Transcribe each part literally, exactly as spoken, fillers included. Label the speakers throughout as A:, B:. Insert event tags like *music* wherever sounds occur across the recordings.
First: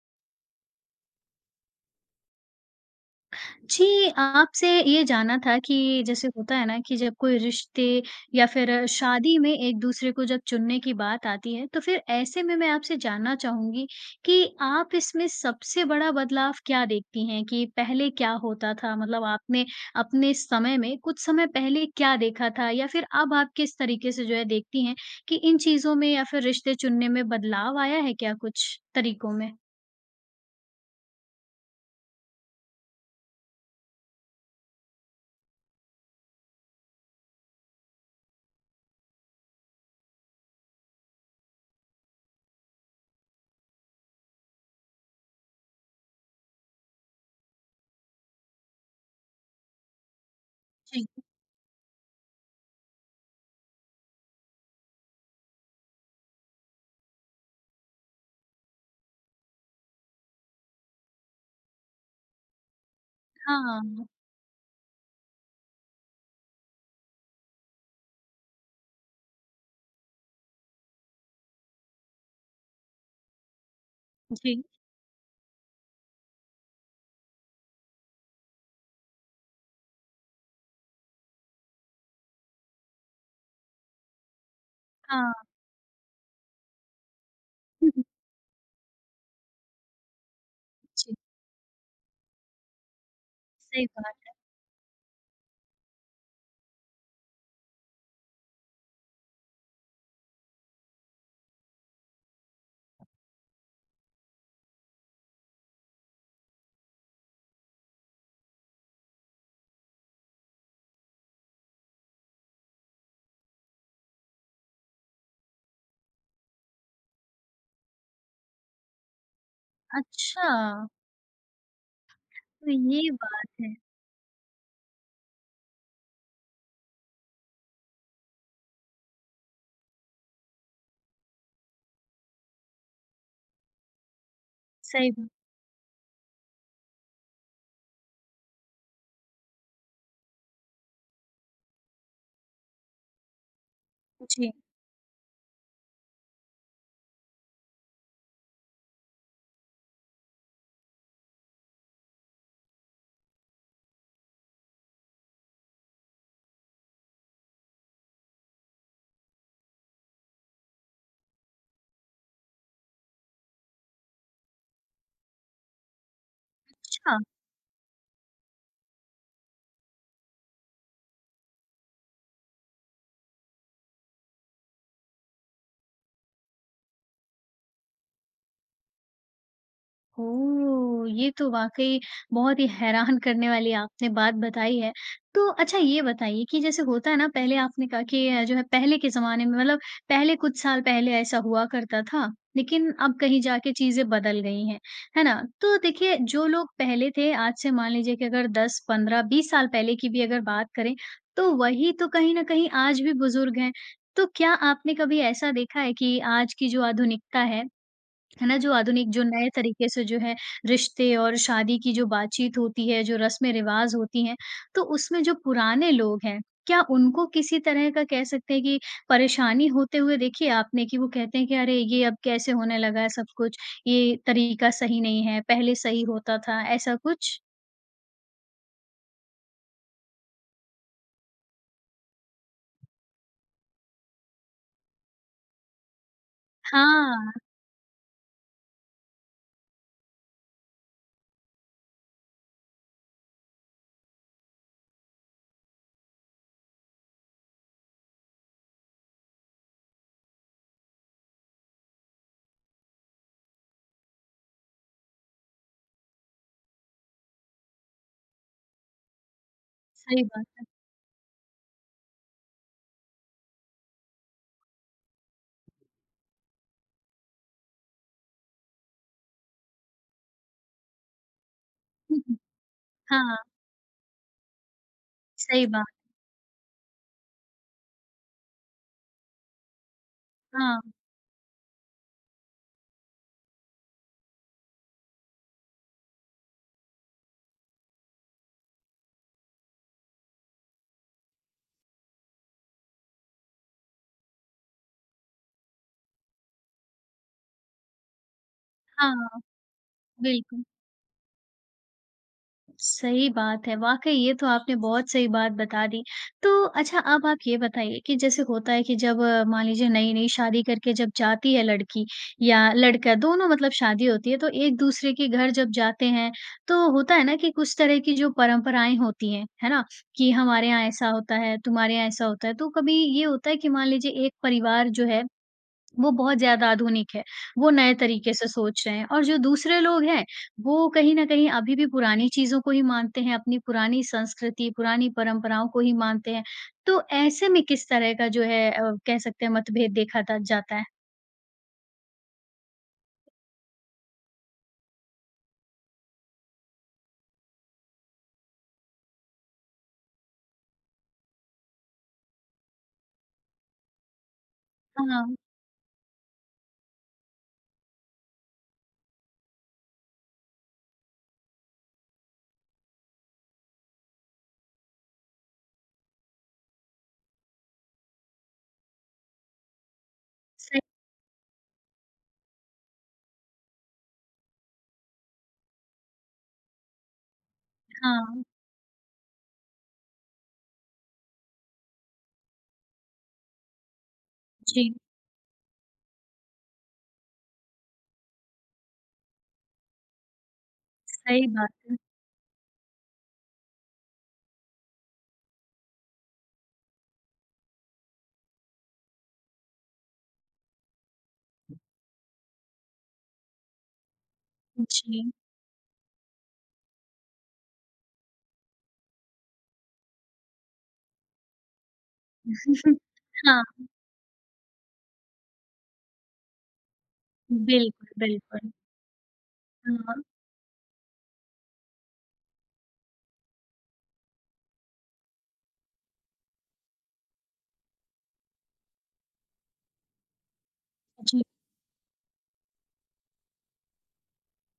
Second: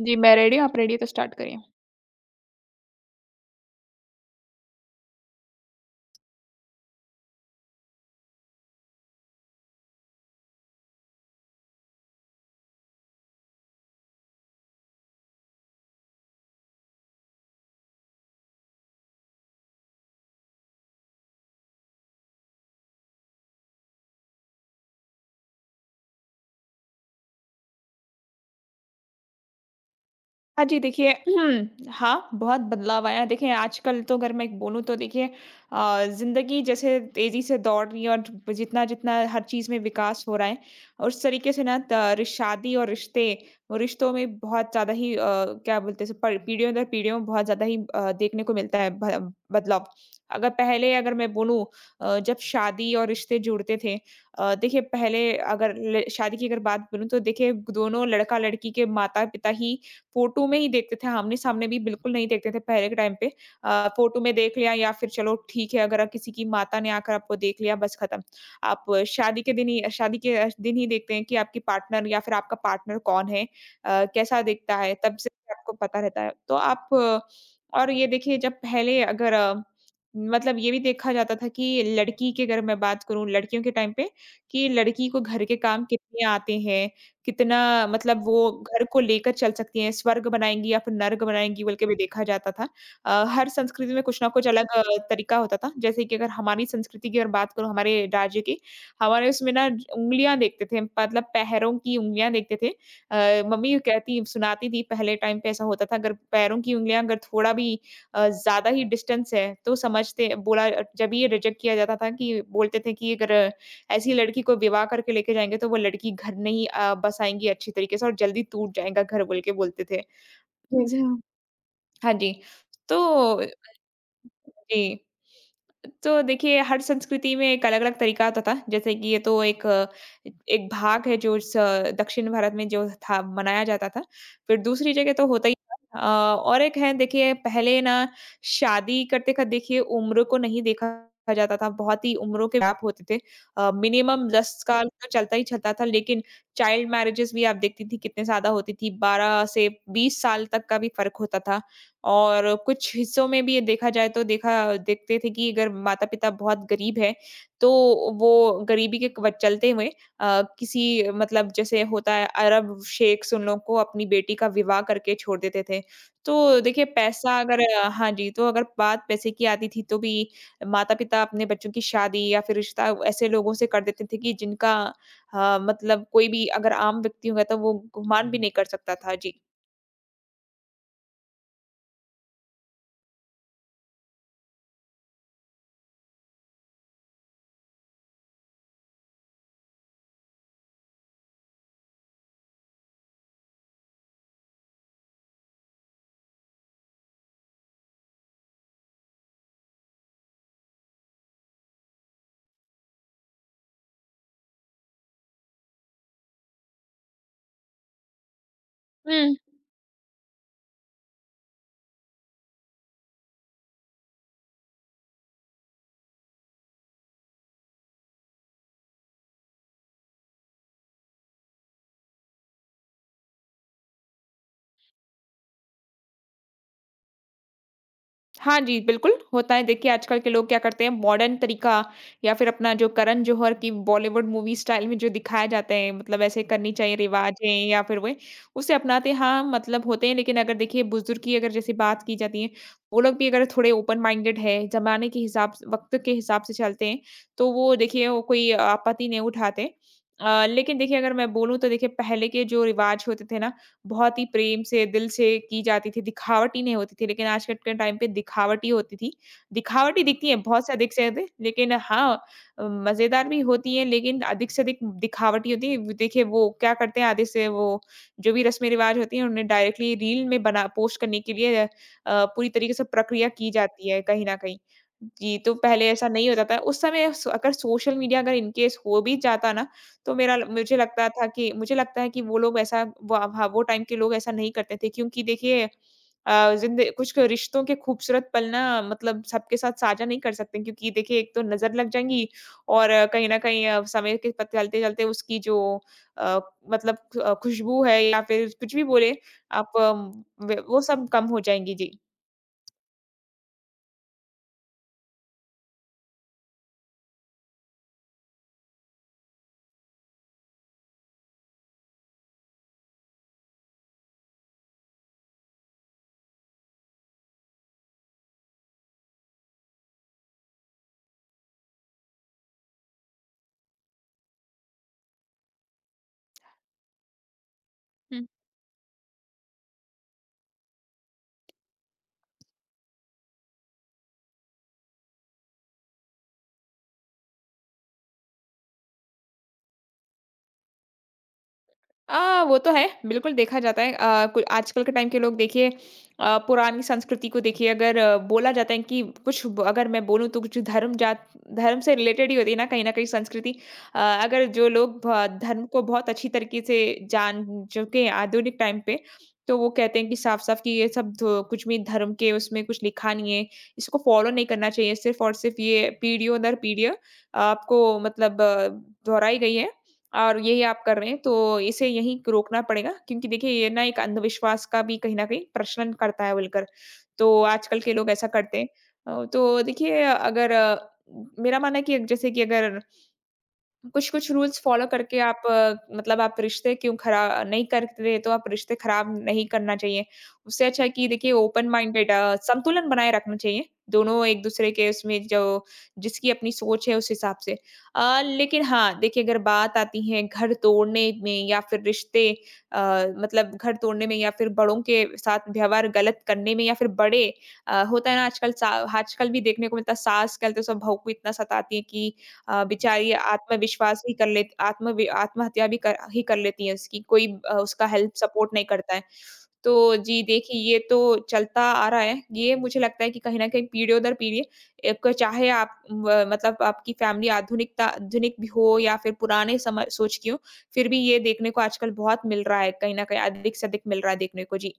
A: जी, मैं रेडी हूँ, आप रेडी हैं तो स्टार्ट करिए।
B: जी, आपसे ये जानना था कि जैसे होता है ना कि जब कोई रिश्ते या फिर शादी में एक-दूसरे को जब चुनने की बात आती है, तो फिर ऐसे में मैं आपसे जानना चाहूँगी कि आप इसमें सबसे बड़ा बदलाव क्या देखती हैं कि पहले क्या होता था? मतलब आपने अपने समय में कुछ समय पहले क्या देखा था? या फिर अब आप किस तरीके से जो है देखती हैं कि इन चीज़ों में या फिर रिश्ते चुनने में बदलाव आया है क्या कुछ तरीकों में?
A: हाँ जी, देखिए *clears throat* हम्म, हाँ, बहुत बदलाव आया है। देखिए, आजकल तो अगर मैं एक बोलूँ तो देखिए अ, ज़िंदगी जैसे तेज़ी से दौड़ रही है और जितना-जितना हर चीज़ में विकास हो रहा है, उस तरीके से ना त रिश- शादी और रिश्ते और रिश्तों में बहुत ज़्यादा ही अ, क्या बोलते हैं इसे प पीढ़ियों दर पीढ़ियों में बहुत ज़्यादा ही अ, देखने को मिलता है भ बदलाव। अगर पहले अगर मैं बोलूँ अ, जब शादी और रिश्ते जुड़ते थे। अ, देखिए पहले अगर ल शादी की अगर बात बोलूँ तो देखिए दोनों लड़का-लड़की के माता-पिता ही फ़ोटो में ही देखते थे, आमने-सामने भी बिल्कुल नहीं देखते थे पहले के टाइम पे। अ,
B: हाँ,
A: फ़ोटो में देख लिया या फिर चलो ठीक है अगर किसी की माता ने आकर आपको देख लिया बस खत्म। आप शादी के दिन ही शादी के अ, दिन ही देखते हैं कि आपकी पार्टनर या फिर आपका पार्टनर कौन है? अ, कैसा
B: जी।
A: दिखता है? तब से आपको पता रहता है। तो आप अ, और ये देखिए जब पहले अगर अ, मतलब ये भी देखा जाता था कि लड़की के अगर मैं बात करूँ लड़कियों के टाइम पे कि लड़की को
B: हाँ।
A: घर के काम कितने आते हैं? कितना
B: *laughs*
A: मतलब वो घर को लेकर चल सकती हैं, स्वर्ग बनाएँगी या फिर
B: जी।
A: नर्क बनाएँगी बोल के भी देखा जाता था। अ, हर
B: सही
A: संस्कृति में कुछ ना
B: बात।
A: कुछ अलग अ, तरीका होता था। जैसे कि अगर हमारी संस्कृति की अगर बात करूँ, हमारे राज्य की, हमारे उसमें ना उँगलियाँ देखते थे, मतलब पैरों की उँगलियाँ देखते थे। अ, मम्मी कहती सुनाती थी पहले टाइम पे ऐसा होता था, अगर पैरों की उँगलियाँ अगर थोड़ा भी अ, ज़्यादा ही डिस्टेंस है, तो समझते बोला जब ये रिजेक्ट किया जाता था कि बोलते थे कि अगर ऐसी लड़की को विवाह करके लेके जाएँगे तो वो लड़की घर नहीं अ, बस आएँगी अच्छी तरीके से और जल्दी टूट जाएगा घर बोल के बोलते थे।
B: अच्छा!
A: अच्छा। हाँ जी,
B: तो ये
A: तो
B: बात है।
A: जी। तो देखिए हर संस्कृति में एक अलग-अलग तरीका होता था। जैसे कि ये तो एक अ, एक भाग है जो स दक्षिण भारत में जो था मनाया जाता था। फिर दूसरी
B: सही
A: जगह तो
B: में।
A: होता ही था। अ, और एक है देखिए पहले ना शादी करते का देखिए उम्र को नहीं देखा जाता था। बहुत ही उम्रों के गैप होते थे। अ, मिनिमम दस
B: जी,
A: साल तो चलता ही चलता था लेकिन चाइल्ड मैरेजेज़ भी आप देखती थी कितने ज़्यादा होती थी। बारह से बीस साल तक का भी फ़र्क होता था। और कुछ हिस्सों में भी ये देखा जाए तो देखा देखते थे कि अगर माता-पिता बहुत गरीब हैं, तो वो गरीबी के क चलते हुए अ, किसी मतलब जैसे होता है अरब शेख्स उन लोग को अपनी बेटी का विवाह करके छोड़ देते थे। तो देखिए
B: अच्छा।
A: पैसा अगर अ, हाँ जी, तो अगर बात पैसे की आती थी तो भी माता-पिता अपने बच्चों की शादी या फिर रिश्ता ऐसे लोगों से कर देते थे कि जिनका अ, मतलब कोई भी अगर आम व्यक्ति होगा तो वो गुमान भी नहीं कर सकता था।
B: ओह! ये तो वाक़ई बहुत ही हैरान करने वाली आपने बात बताई है। तो अच्छा ये बताइए कि जैसे होता है ना पहले आपने कहा कि अ, जो है पहले के ज़माने में मतलब पहले कुछ साल पहले ऐसा हुआ करता था, लेकिन अब कहीं जाके चीज़ें बदल गई हैं, है ना? तो देखिए जो लोग पहले थे आज से मान लीजिए कि अगर दस, पंद्रह, बीस साल पहले की भी अगर बात करें, तो वही तो कहीं न कहीं आज भी बुज़ुर्ग हैं। तो क्या आपने कभी ऐसा देखा है कि आज की जो आधुनिकता है है ना? जो आधुनिक
A: जी।
B: जो नए तरीके से जो है रिश्ते और शादी की जो बातचीत होती है, जो रस्में-रिवाज़ होती हैं, तो उसमें जो पुराने लोग हैं, क्या उनको किसी तरह का कह सकते हैं कि परेशानी होते हुए देखी है आपने कि वो कहते हैं कि अरे! ये अब कैसे होने लगा है सब कुछ, ये तरीका सही नहीं है, पहले सही होता था, ऐसा कुछ?
A: हाँ जी, बिल्कुल, होता है। देखिए, आजकल के लोग क्या करते हैं, मॉडर्न तरीका या फिर अपना जो करण जौहर की बॉलीवुड मूवी स्टाइल में जो दिखाए जाते हैं, मतलब ऐसे करनी चाहिए
B: हाँ,
A: रिवाज़ें या फिर वे उसे अपनाते हाँ, मतलब होते हैं, लेकिन अगर देखिए बुज़ुर्ग की अगर जैसे बात की जाती है, वो लोग भी अगर थोड़े ओपन माइंडेड है, ज़माने के हिसाब स वक़्त के हिसाब से चलते हैं, तो वो देखिए वो कोई आपत्ति नहीं उठाते। अ, लेकिन देखिए अगर मैं बोलूँ तो देखिए पहले के जो रिवाज़ होते थे ना, बहुत ही प्रेम से, दिल से की जाती थी, दिखावटी नहीं होती थी, लेकिन आज कट के टाइम पे दिखावटी होती थी। दिखावटी
B: सही
A: दिखती है,
B: बात।
A: बहुत से
B: *laughs*
A: अधिक से अधिक, लेकिन हाँ अ, मज़ेदार भी होती है, लेकिन अधिक से अधिक दिखावटी होती है। देखिए, वो क्या करते हैं आधे से वो जो भी रस्में-रिवाज़ होती हैं, उन्हें डायरेक्टली रील में बना पोस्ट करने के लिए अ,
B: हुँ, हुँ।
A: पूरी तरीके से प्रक्रिया
B: हाँ,
A: की जाती है कहीं न कहीं। जी, तो
B: सही
A: पहले
B: बात।
A: ऐसा नहीं होता था। उस समय स अगर सोशल मीडिया अगर इन केस हो भी जाता ना, तो मेरा ल मुझे
B: हाँ,
A: लगता था कि मुझे लगता है कि वो लोग ऐसा वो हाँ, वो टाइम के लोग ऐसा नहीं करते थे क्योंकि देखिए अ, ज़िंद कुछ क- रिश्तों के खूबसूरत पल ना मतलब सबके साथ साझा नहीं कर सकते क्योंकि देखिए एक तो नज़र लग जाएँगी और अ, कहीं न कहीं अ, समय के पत चलते-चलते उसकी जो अ, मतलब अ, खुशबू है या फिर कुछ भी बोले
B: हाँ,
A: आप व
B: बिल्कुल।
A: वो सब कम हो जाएँगी। जी।
B: सही बात है, वाक़ई ये तो आपने बहुत सही बात बता दी। तो अच्छा अब आप ये बताइए कि जैसे होता है कि जब अ, मान लीजिए नई-नई शादी करके जब जाती है लड़की या लड़का दोनों मतलब शादी होती है तो एक-दूसरे के घर जब जाते हैं, तो होता है ना कि कुछ तरह की जो परंपराएँ होती हैं, है ना? कि हमारे यहाँ ऐसा होता है, तुम्हारे यहाँ ऐसा होता है। तो कभी ये होता है कि मान लीजिए एक परिवार जो है वो बहुत ज़्यादा आधुनिक है, वो नए तरीके से सोच रहे हैं और जो दूसरे लोग हैं, वो कहीं न कहीं अभी भी पुरानी चीज़ों को ही मानते हैं, अपनी पुरानी संस्कृति, पुरानी परंपराओं को ही मानते हैं। तो ऐसे में किस तरह का जो है अ, कह सकते हैं मतभेद देखा ता जाता है?
A: अ, वो तो है, बिल्कुल देखा जाता है। अ, कु आजकल के टाइम के लोग देखिए अ, पुरानी संस्कृति को देखिए अगर आ, बोला जाता है कि कुछ ब अगर मैं बोलूँ तो कुछ धर्म जात धर्म से रिलेटेड ही होती है ना कहीं न कहीं संस्कृति। अ, अगर जो लोग
B: हाँ,
A: भ धर्म को बहुत अच्छी तरीके से जान चुके हैं आधुनिक टाइम पे, तो वो कहते हैं कि साफ-साफ कि ये सब धो कुछ भी धर्म के उसमें कुछ लिखा नहीं है, इसको फ़ॉलो नहीं करना चाहिए। सिर्फ़ और सिर्फ़ ये पीढ़ियों दर पीढ़ियाँ आपको मतलब आ, दोहराई गई है। और यही
B: सही
A: आप कर रहे हैं, तो इसे यहीं रोकना पड़ेगा क्योंकि देखिए ये ना एक अंधविश्वास का भी कहीं न कहीं प्रचलन करता है बोलकर। तो आजकल के लोग ऐसा
B: हाँ,
A: करते हैं। अ, तो देखिए अगर अ, मेरा मानना है कि जैसे कि अगर कुछ-कुछ रूल्स फ़ॉलो
B: जी,
A: करके आप अ, मतलब आप रिश्ते क्यों खरा नहीं कर रहे, तो आप रिश्ते खराब नहीं करना चाहिए। उससे अच्छा है कि देखिए
B: सही
A: ओपन
B: बात है।
A: माइंडेड अ, संतुलन बनाए रखना चाहिए, दोनों एक-दूसरे के उसमें जो जिसकी अपनी सोच है उस हिसाब से। अ, लेकिन हाँ, देखिए अगर बात आती है घर तोड़ने में या फिर रिश्ते अ, मतलब घर तोड़ने में या फिर बड़ों के
B: जी।
A: साथ व्यवहार गलत करने में या फिर बड़े अ, होता है ना आजकल सा आजकल भी देखने को मिलता है सास कहते हैं, सब बहू को इतना सताती है कि अ,
B: *laughs*
A: बेचारी
B: हाँ,
A: आत्मविश्वास भी कर लेत आत्मवि आत्महत्या भी कर ही कर लेती हैं उसकी कोई अ, उसका
B: बिल्कुल,
A: हेल्प सपोर्ट नहीं
B: बिल्कुल।
A: करता है। तो
B: हाँ,
A: जी देखिए ये तो चलता आ रहा है। ये मुझे लगता है कि कहीं न कहीं पीढ़ियों दर पीढ़ी एक चाहे आप व मतलब आपकी फैमिली आधुनिकता आधुनिक भी हो या फिर पुराने समय सोच की हो, फिर भी ये
B: जी।
A: देखने को आजकल बहुत मिल रहा है, कहीं न कहीं अधिक से अधिक मिल रहा है देखने को। जी।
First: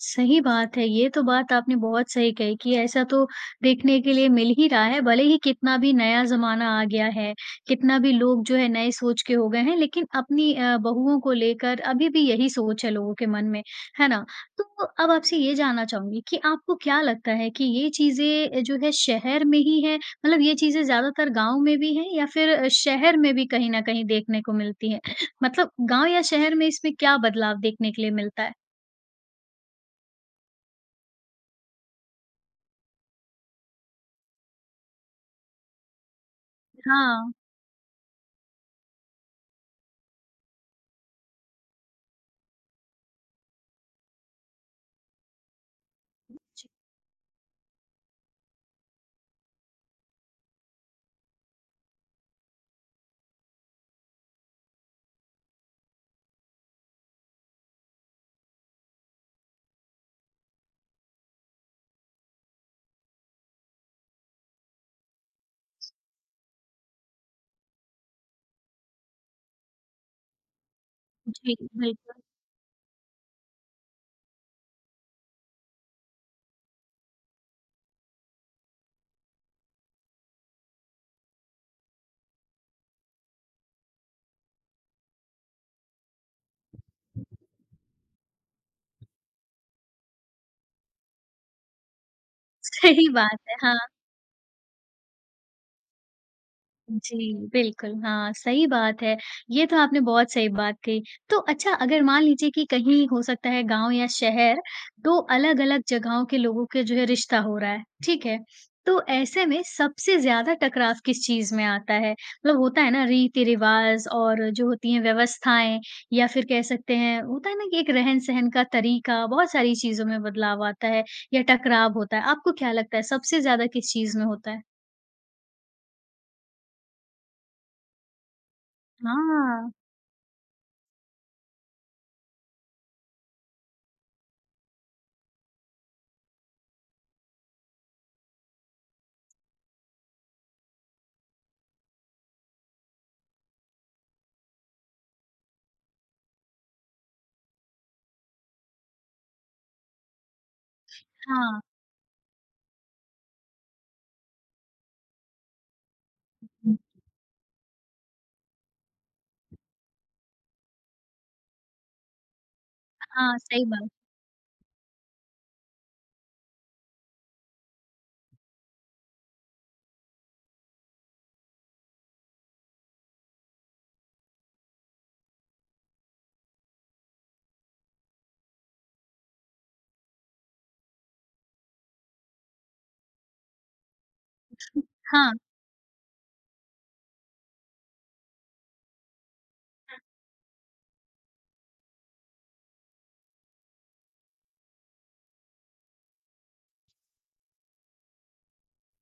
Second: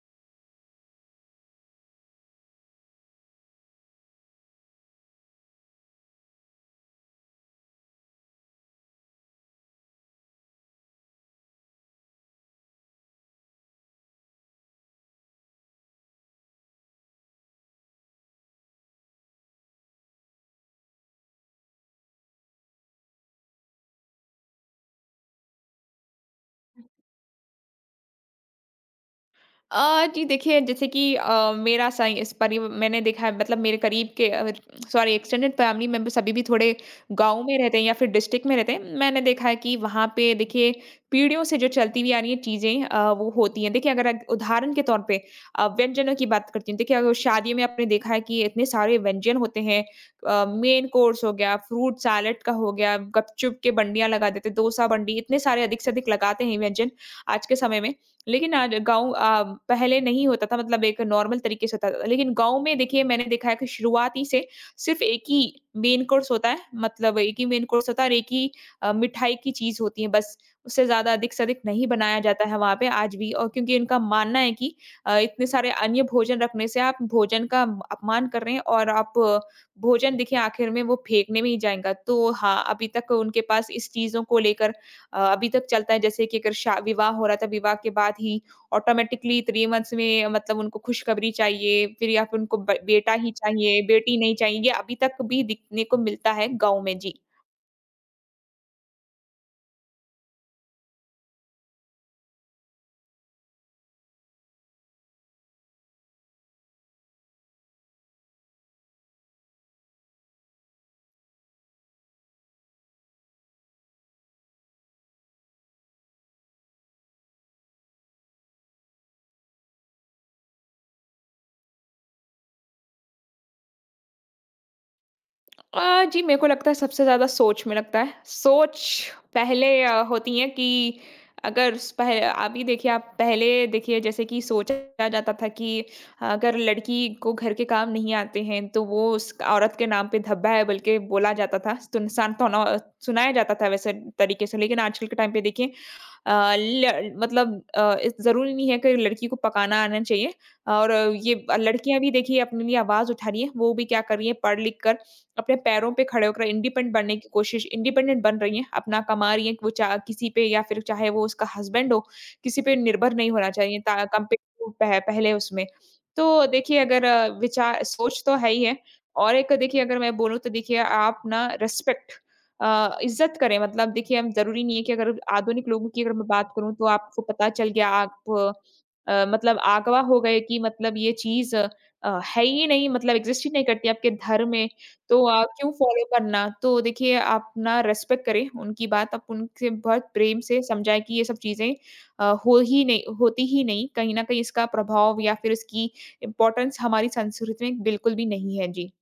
B: सही बात है। ये तो बात आपने बहुत सही कही कि ऐसा तो देखने के लिए मिल ही रहा है, भले ही कितना भी नया ज़माना आ गया है, कितना भी लोग जो है नए सोच के हो गए हैं, लेकिन अपनी अ, बहुओं को लेकर अभी भी यही सोच है लोगों के मन में, है ना? तो अब आपसे ये जानना चाहूँगी कि आपको क्या लगता है कि ये चीज़ें जो है शहर में ही है? मतलब ये चीज़ें ज़्यादातर गाँव में भी हैं या फिर शहर में भी कहीं न कहीं देखने को मिलती हैं? मतलब गाँव या शहर में इसमें क्या बदलाव देखने के लिए मिलता है?
A: अ, जी देखिए जैसे कि अ, मेरा सही इस परि मैंने देखा है मतलब मेरे करीब के uh, sorry extended family members अभी भी थोड़े
B: हाँ।
A: गाँव में रहते हैं या फिर डिस्ट्रिक्ट में रहते हैं। मैंने देखा है कि वहाँ पे देखिए पीढ़ियों से जो चलती हुई आ रही है चीज़ें अ, वो होती हैं। देखिए अगर अग उदाहरण के तौर पे अ, व्यंजनों की बात करती हूँ। देखिए अगर शादी में आपने देखा है कि इतने सारे व्यंजन होते हैं। अ, मेन कोर्स हो गया, फ्रूट सैलेड का हो गया, गपचुप के बंडियाँ लगा देते हैं, डोसा बंडी इतने सारे अधिक से अधिक लगाते हैं व्यंजन आज के समय में। लेकिन आज गाँव अ, पहले नहीं होता था मतलब एक नॉर्मल तरीके से होता था। लेकिन गाँव में देखिए मैंने देखा है कि शुरुआती से सिर्फ़ एक ही मेन कोर्स होता है, मतलब एक ही मेन कोर्स होता है और एक ही अ, मिठाई की चीज़ होती है बस। उससे ज़्यादा अधिक से
B: जी,
A: अधिक नहीं बनाया
B: बिल्कुल,
A: जाता है वहाँ पे आज भी और क्योंकि इनका मानना है कि अ, इतने सारे अन्य भोजन रखने से आप भोजन का म- अपमान कर रहे हैं और आप अ, भोजन देखिए आखिर में वो फेंकने में ही जाएगा। तो हाँ, अभी तक उनके पास इस चीज़ों को लेकर अ, अभी तक चलता है जैसे कि अगर शा विवाह हो रहा था, विवाह के बाद ही ऑटोमेटिकली थ्री मंथ्स में मतलब उनको खुशखबरी चाहिए, फिर या फिर उनको
B: *laughs*
A: ब
B: सही
A: बेटा ही
B: बात है, हाँ,
A: चाहिए, बेटी नहीं चाहिए, ये अभी तक भी दिखने को मिलता है गाँव में। जी।
B: जी, बिल्कुल, हाँ, सही बात है। ये तो आपने बहुत सही बात कही। तो अच्छा अगर मान लीजिए कि कहीं हो सकता है गाँव या शहर, दो अलग-अलग जगहों के लोगों के जो है रिश्ता हो रहा है, ठीक है? तो ऐसे में सबसे ज़्यादा टकराव किस चीज़ में आता है? मतलब होता है ना रीति-रिवाज़ और जो होती हैं व्यवस्थाएँ या फिर कह सकते हैं होता है ना कि एक रहन-सहन का तरीका, बहुत सारी चीज़ों में बदलाव आता है या टकराव होता है। आपको क्या लगता है सबसे ज़्यादा किस चीज़ में होता है?
A: अ, जी, मेरे को लगता है सबसे ज़्यादा सोच में लगता है। सोच पहले
B: हाँ,
A: अ, होती है कि अगर स पह अभी देखिए आप पहले देखिए जैसे कि सोचा जाता था कि आ, अगर लड़की को घर के काम नहीं आते हैं तो वो उस औरत के नाम पे धब्बा है बल्कि बोला जाता था। सुन सान तोना सुनाया जाता था वैसे तरीके से। लेकिन आजकल के टाइम पे देखिए अ, ल मतलब अ, इस ज़रूरी नहीं है कि लड़की को पकाना आना चाहिए और ये
B: हाँ।
A: लड़कियाँ भी देखिए अपने लिए आवाज़ उठा रही हैं। वो भी क्या कर रही हैं पढ़-लिख कर अपने पैरों पे खड़े होकर इंडिपेंडेंट बनने की कोशिश इंडिपेंडेंट बन रही हैं, अपना कमा रही हैं, वो चा किसी पे या फिर चाहे वो उसका हस्बैंड हो, किसी पे निर्भर नहीं
B: हाँ,
A: होना
B: सही
A: चाहिए
B: बात।
A: ता कंपेयर टू पह पहले उसमें। तो देखिए अगर अ, विचार सोच तो है ही है। और एक देखिए अगर मैं बोलूँ तो देखिए आप ना रिस्पेक्ट अ, इज़्ज़त करें। मतलब देखिए हम ज़रूरी नहीं है कि अगर आधुनिक लोगों की अगर मैं बात करूँ तो आपको पता चल गया आप अ, मतलब अगवा हो गए कि मतलब ये चीज़ अ, है ही नहीं, मतलब एग्ज़िस्ट ही नहीं करती आपके धर्म में। तो
B: हाँ,
A: अ, क्यों फ़ॉलो करना? तो देखिए आप ना रिस्पेक्ट करें उनकी बात, आप उनसे बहुत प्रेम से समझाएँ कि ये सब चीज़ें अ, हो ही नहीं होती ही नहीं, कहीं न कहीं इसका प्रभाव या फिर इसकी इम्पोर्टेंस हमारी संस्कृति में बिल्कुल भी नहीं है। जी।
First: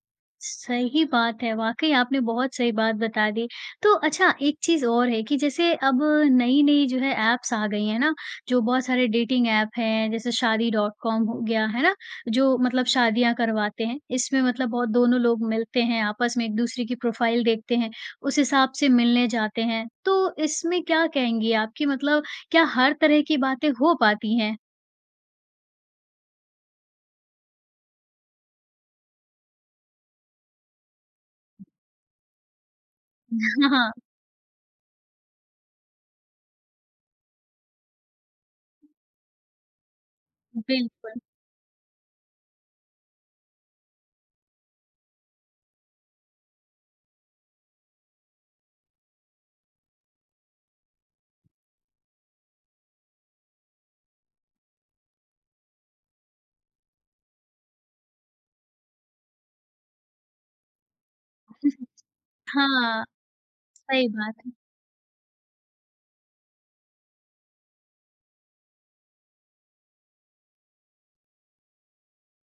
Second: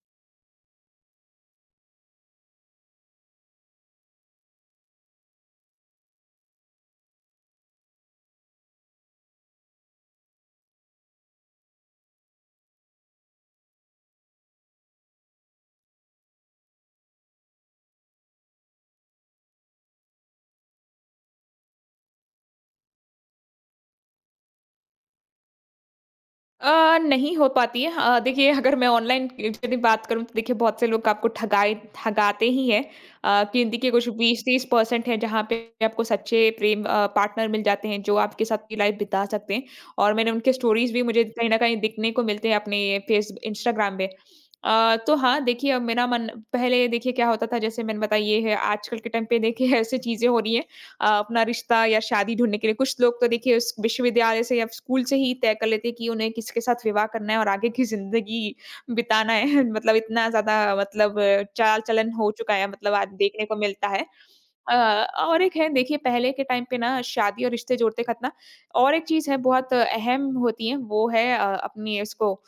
B: सही बात है, वाक़ई आपने बहुत सही बात बता दी। तो अच्छा एक चीज़ और है कि जैसे अब नई-नई जो है ऐप्स आ गई हैं ना, जो बहुत सारे डेटिंग ऐप हैं, जैसे शादी डॉट कॉम हो गया, है ना? जो मतलब शादियाँ करवाते हैं, इसमें मतलब बहुत दोनों लोग मिलते हैं, आपस में एक-दूसरे की प्रोफ़ाइल देखते हैं, उस हिसाब से मिलने जाते हैं। तो इसमें क्या कहेंगी आप कि मतलब क्या हर तरह की बातें हो पाती हैं?
A: अ, नहीं हो पाती है। अ, देखिए अगर मैं ऑनलाइन यदि बात करूँ तो देखिए बहुत से लोग आपको ठगाए ठगाते ही हैं। अ, कि
B: *laughs*
A: देखिए
B: हाँ,
A: कुछ 20-30 परसेंट है जहाँ पे आपको सच्चे प्रेम अ, पार्टनर मिल जाते हैं जो आपके साथ की लाइफ बिता सकते हैं। और मैंने उनके स्टोरीज़ भी
B: बिल्कुल।
A: मुझे कहीं न कहीं दिखने को मिलते हैं अपने फेस इंस्टाग्राम पे। अ, तो हाँ, देखिए अब मेरा मन पहले देखिए क्या होता था जैसे मैंने बताया ये है। आजकल के टाइम पे देखिए *laughs* ऐसी चीज़ें हो रही है अ, अपना रिश्ता या शादी ढूँढने के लिए। कुछ लोग तो देखिए उस विश्वविद्यालय से या स्कूल से ही तय कर लेते हैं कि उन्हें किसके साथ विवाह करना है और आगे की ज़िंदगी बिताना है। *laughs* मतलब इतना ज़्यादा मतलब चाल-चलन हो चुका है, मतलब
B: हाँ,
A: आज देखने को मिलता है।
B: सही बात है।
A: अ, और एक है देखिए, पहले के टाइम पे ना शादी और रिश्ते जोड़ते-खतना और एक चीज़ है बहुत अहम होती है वो है अ, अपनी इसको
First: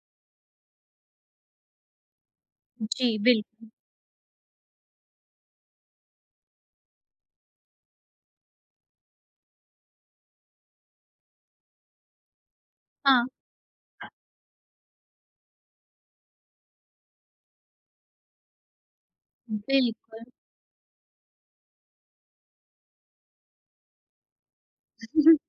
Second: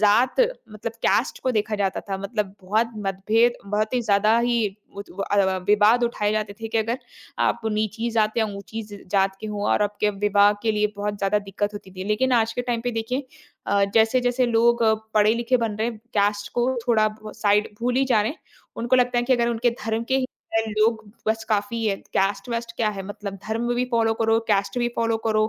A: ज़ात मतलब कास्ट को देखा जाता था। मतलब बहुत
B: जी,
A: मतभेद
B: बिल्कुल।
A: बहुत ही ज़्यादा ही उत व अ, विवाद उठाए जाते थे कि अगर आप नीची जात या ऊँची ज जात के हों और आपके विवाह के लिए बहुत ज़्यादा दिक्कत होती थी। लेकिन आज के टाइम पे देखिए
B: हाँ,
A: अ, जैसे-जैसे लोग पढ़े-लिखे बन रहे हैं, कास्ट को थोड़ा ब साइड भूल ही जा रहे हैं। उनको लगता है कि अगर उनके धर्म के
B: बिल्कुल।
A: ही है लोग बस काफ़ी है, कास्ट-वास्ट क्या है, मतलब धर्म भी फ़ॉलो करो, कास्ट भी फ़ॉलो
B: *laughs*
A: करो।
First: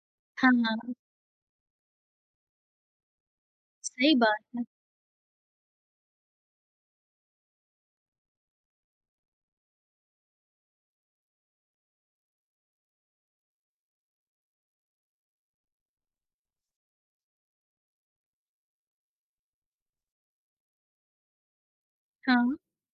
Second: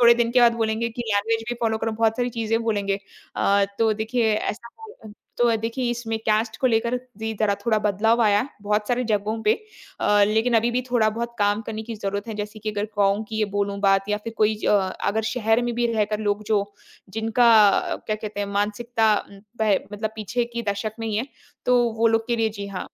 A: थोड़े दिन के बाद
B: हाँ,
A: बोलेंगे कि लैंग्वेज भी फ़ॉलो करो, बहुत सारी चीज़ें बोलेंगे। अ, तो
B: सही
A: देखिए
B: बात है।
A: ऐसा हो- तो देखिए इसमें कास्ट को लेकर जी ज़रा थोड़ा बदलाव आया है बहुत सारी जगहों पे। अ, लेकिन अभी भी थोड़ा-बहुत काम करने की ज़रूरत है, जैसे कि अगर गाँव की ये बोलूँ बात या फिर कोई ज अ, अगर शहर में भी रहकर लोग जो जिनका अ, क्या कहते हैं, मानसिकता उम, पह मतलब पीछे की दशक में ही है, तो वो लोग के लिए
B: हाँ।
A: जी हाँ।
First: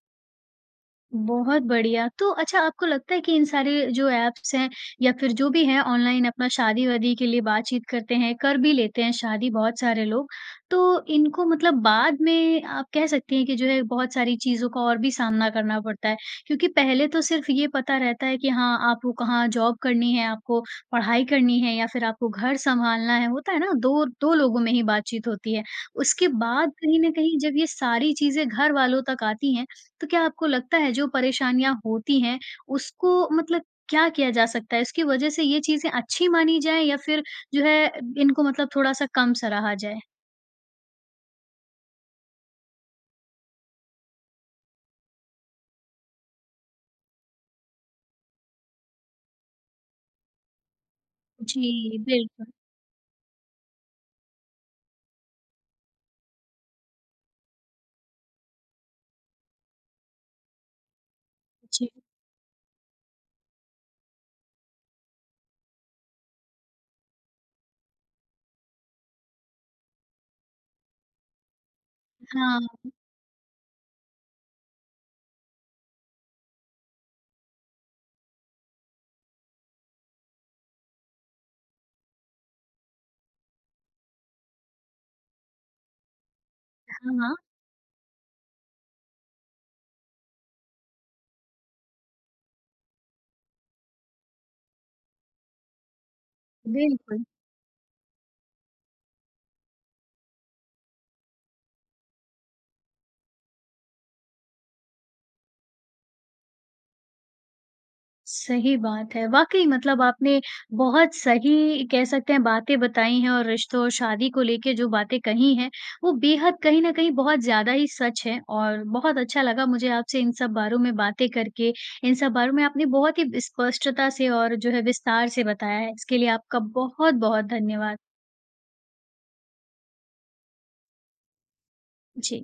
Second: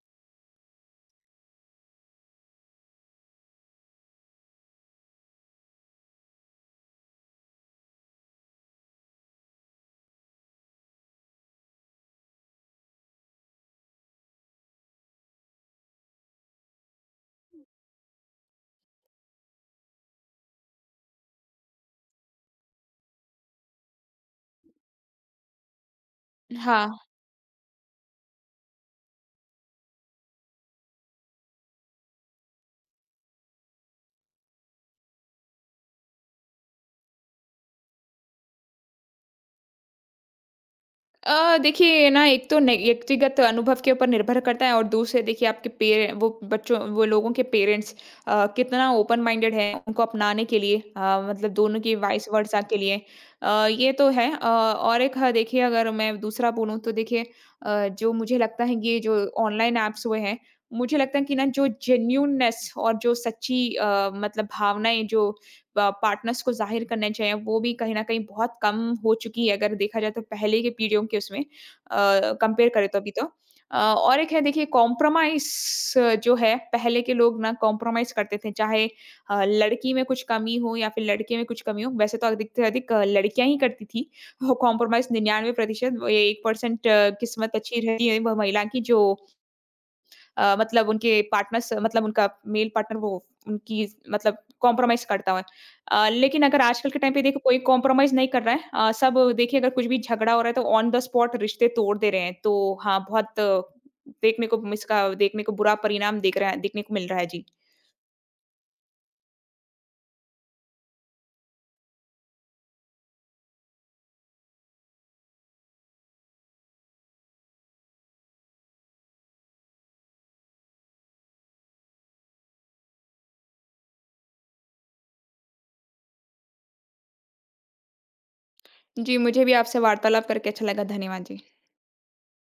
B: बहुत बढ़िया। तो अच्छा आपको लगता है कि इन सारे जो ऐप्स हैं या फिर जो भी हैं ऑनलाइन अपना शादी-वादी के लिए बातचीत करते हैं, कर भी लेते हैं शादी बहुत सारे लोग। तो इनको मतलब बाद में आप कह सकती हैं कि जो है बहुत सारी चीज़ों का और भी सामना करना पड़ता है। क्योंकि पहले तो सिर्फ़ ये पता रहता है कि हाँ, आपको कहाँ जॉब करनी है, आपको पढ़ाई करनी है या फिर आपको घर सँभालना है, होता है ना? दो दो लोगों में ही बातचीत होती है। उसके बाद
A: हाँ।
B: कहीं न कहीं जब ये सारी चीज़ें घर वालों तक आती हैं तो क्या आपको लगता है जो परेशानियाँ होती हैं, उसको मतलब क्या किया जा सकता है? इसकी वजह से ये चीज़ें अच्छी मानी जाएँ या फिर जो है इनको मतलब थोड़ा-सा कम सराहा जाए?
A: अ, देखिए ना एक तो ने व्यक्तिगत अनुभव के ऊपर निर्भर करता है, और दूसरे देखिए आपके पेरें वो बच्चों वो लोगों के पेरेंट्स अ, कितना ओपन माइंडेड है उनको अपनाने के लिए। अ, मतलब दोनों की
B: जी,
A: वाइस
B: बिल्कुल।
A: वर्सा के लिए अ, ये तो है। अ, और एक है देखिए, अगर मैं दूसरा बोलूँ तो देखिए अ, जो मुझे लगता है कि ये जो ऑनलाइन ऐप्स हुए हैं, मुझे लगता है कि ना जो
B: जी।
A: जेन्युइननेस और जो सच्ची अ, मतलब भावनाएँ जो प पार्टनर्स को ज़ाहिर करने चाहिए, वो भी कहीं न कहीं बहुत कम हो चुकी है, अगर देखा जाए तो पहले की पीढ़ियों के उसमें अ, कंपेयर
B: हाँ,
A: करें तो अभी तो। अ, और एक है देखिए कॉम्प्रोमाइज़ जो है, पहले के लोग ना कॉम्प्रोमाइज़ करते थे, चाहे अ, लड़की में कुछ कमी हो या फिर लड़के में कुछ कमी हो। वैसे तो अधिक से अधिक लड़कियाँ ही करती थी वो कॉम्प्रोमाइज़। निन्यानवे परसेंट एक परसेंट
B: हाँ, हाँ।
A: किस्मत अच्छी रहती है, वह महिला की जो अ, मतलब उनके पार्टनर्स मतलब उनका मेल पार्टनर वो उनकी मतलब कॉम्प्रोमाइज़ करता हुआ है। अ, लेकिन अगर आजकल के टाइम पे
B: बिल्कुल।
A: देखो कोई कॉम्प्रोमाइज़ नहीं कर रहा है। अ, सब देखिए अगर कुछ भी झगड़ा हो रहा है तो ऑन द स्पॉट रिश्ते तोड़ दे रहे हैं। तो हाँ, बहुत अ, देखने को इसका देखने को बुरा परिणाम दिख रहा है, देखने को मिल रहा है। जी।
B: सही बात है। वाक़ई मतलब आपने बहुत सही कह सकते हैं बातें बताई हैं और रिश्तों और शादी को लेके जो बातें कही हैं, वो बेहद कहीं न कहीं बहुत ज़्यादा ही सच हैं और बहुत अच्छा लगा मुझे आपसे इन सब बारों में बातें करके। इन सब बारों में आपने बहुत ही स्पष्टता से और जो है विस्तार से बताया है। इसके लिए आपका बहुत-बहुत धन्यवाद।
A: जी, मुझे भी आपसे वार्तालाप करके अच्छा लगा। धन्यवाद जी।
B: जी।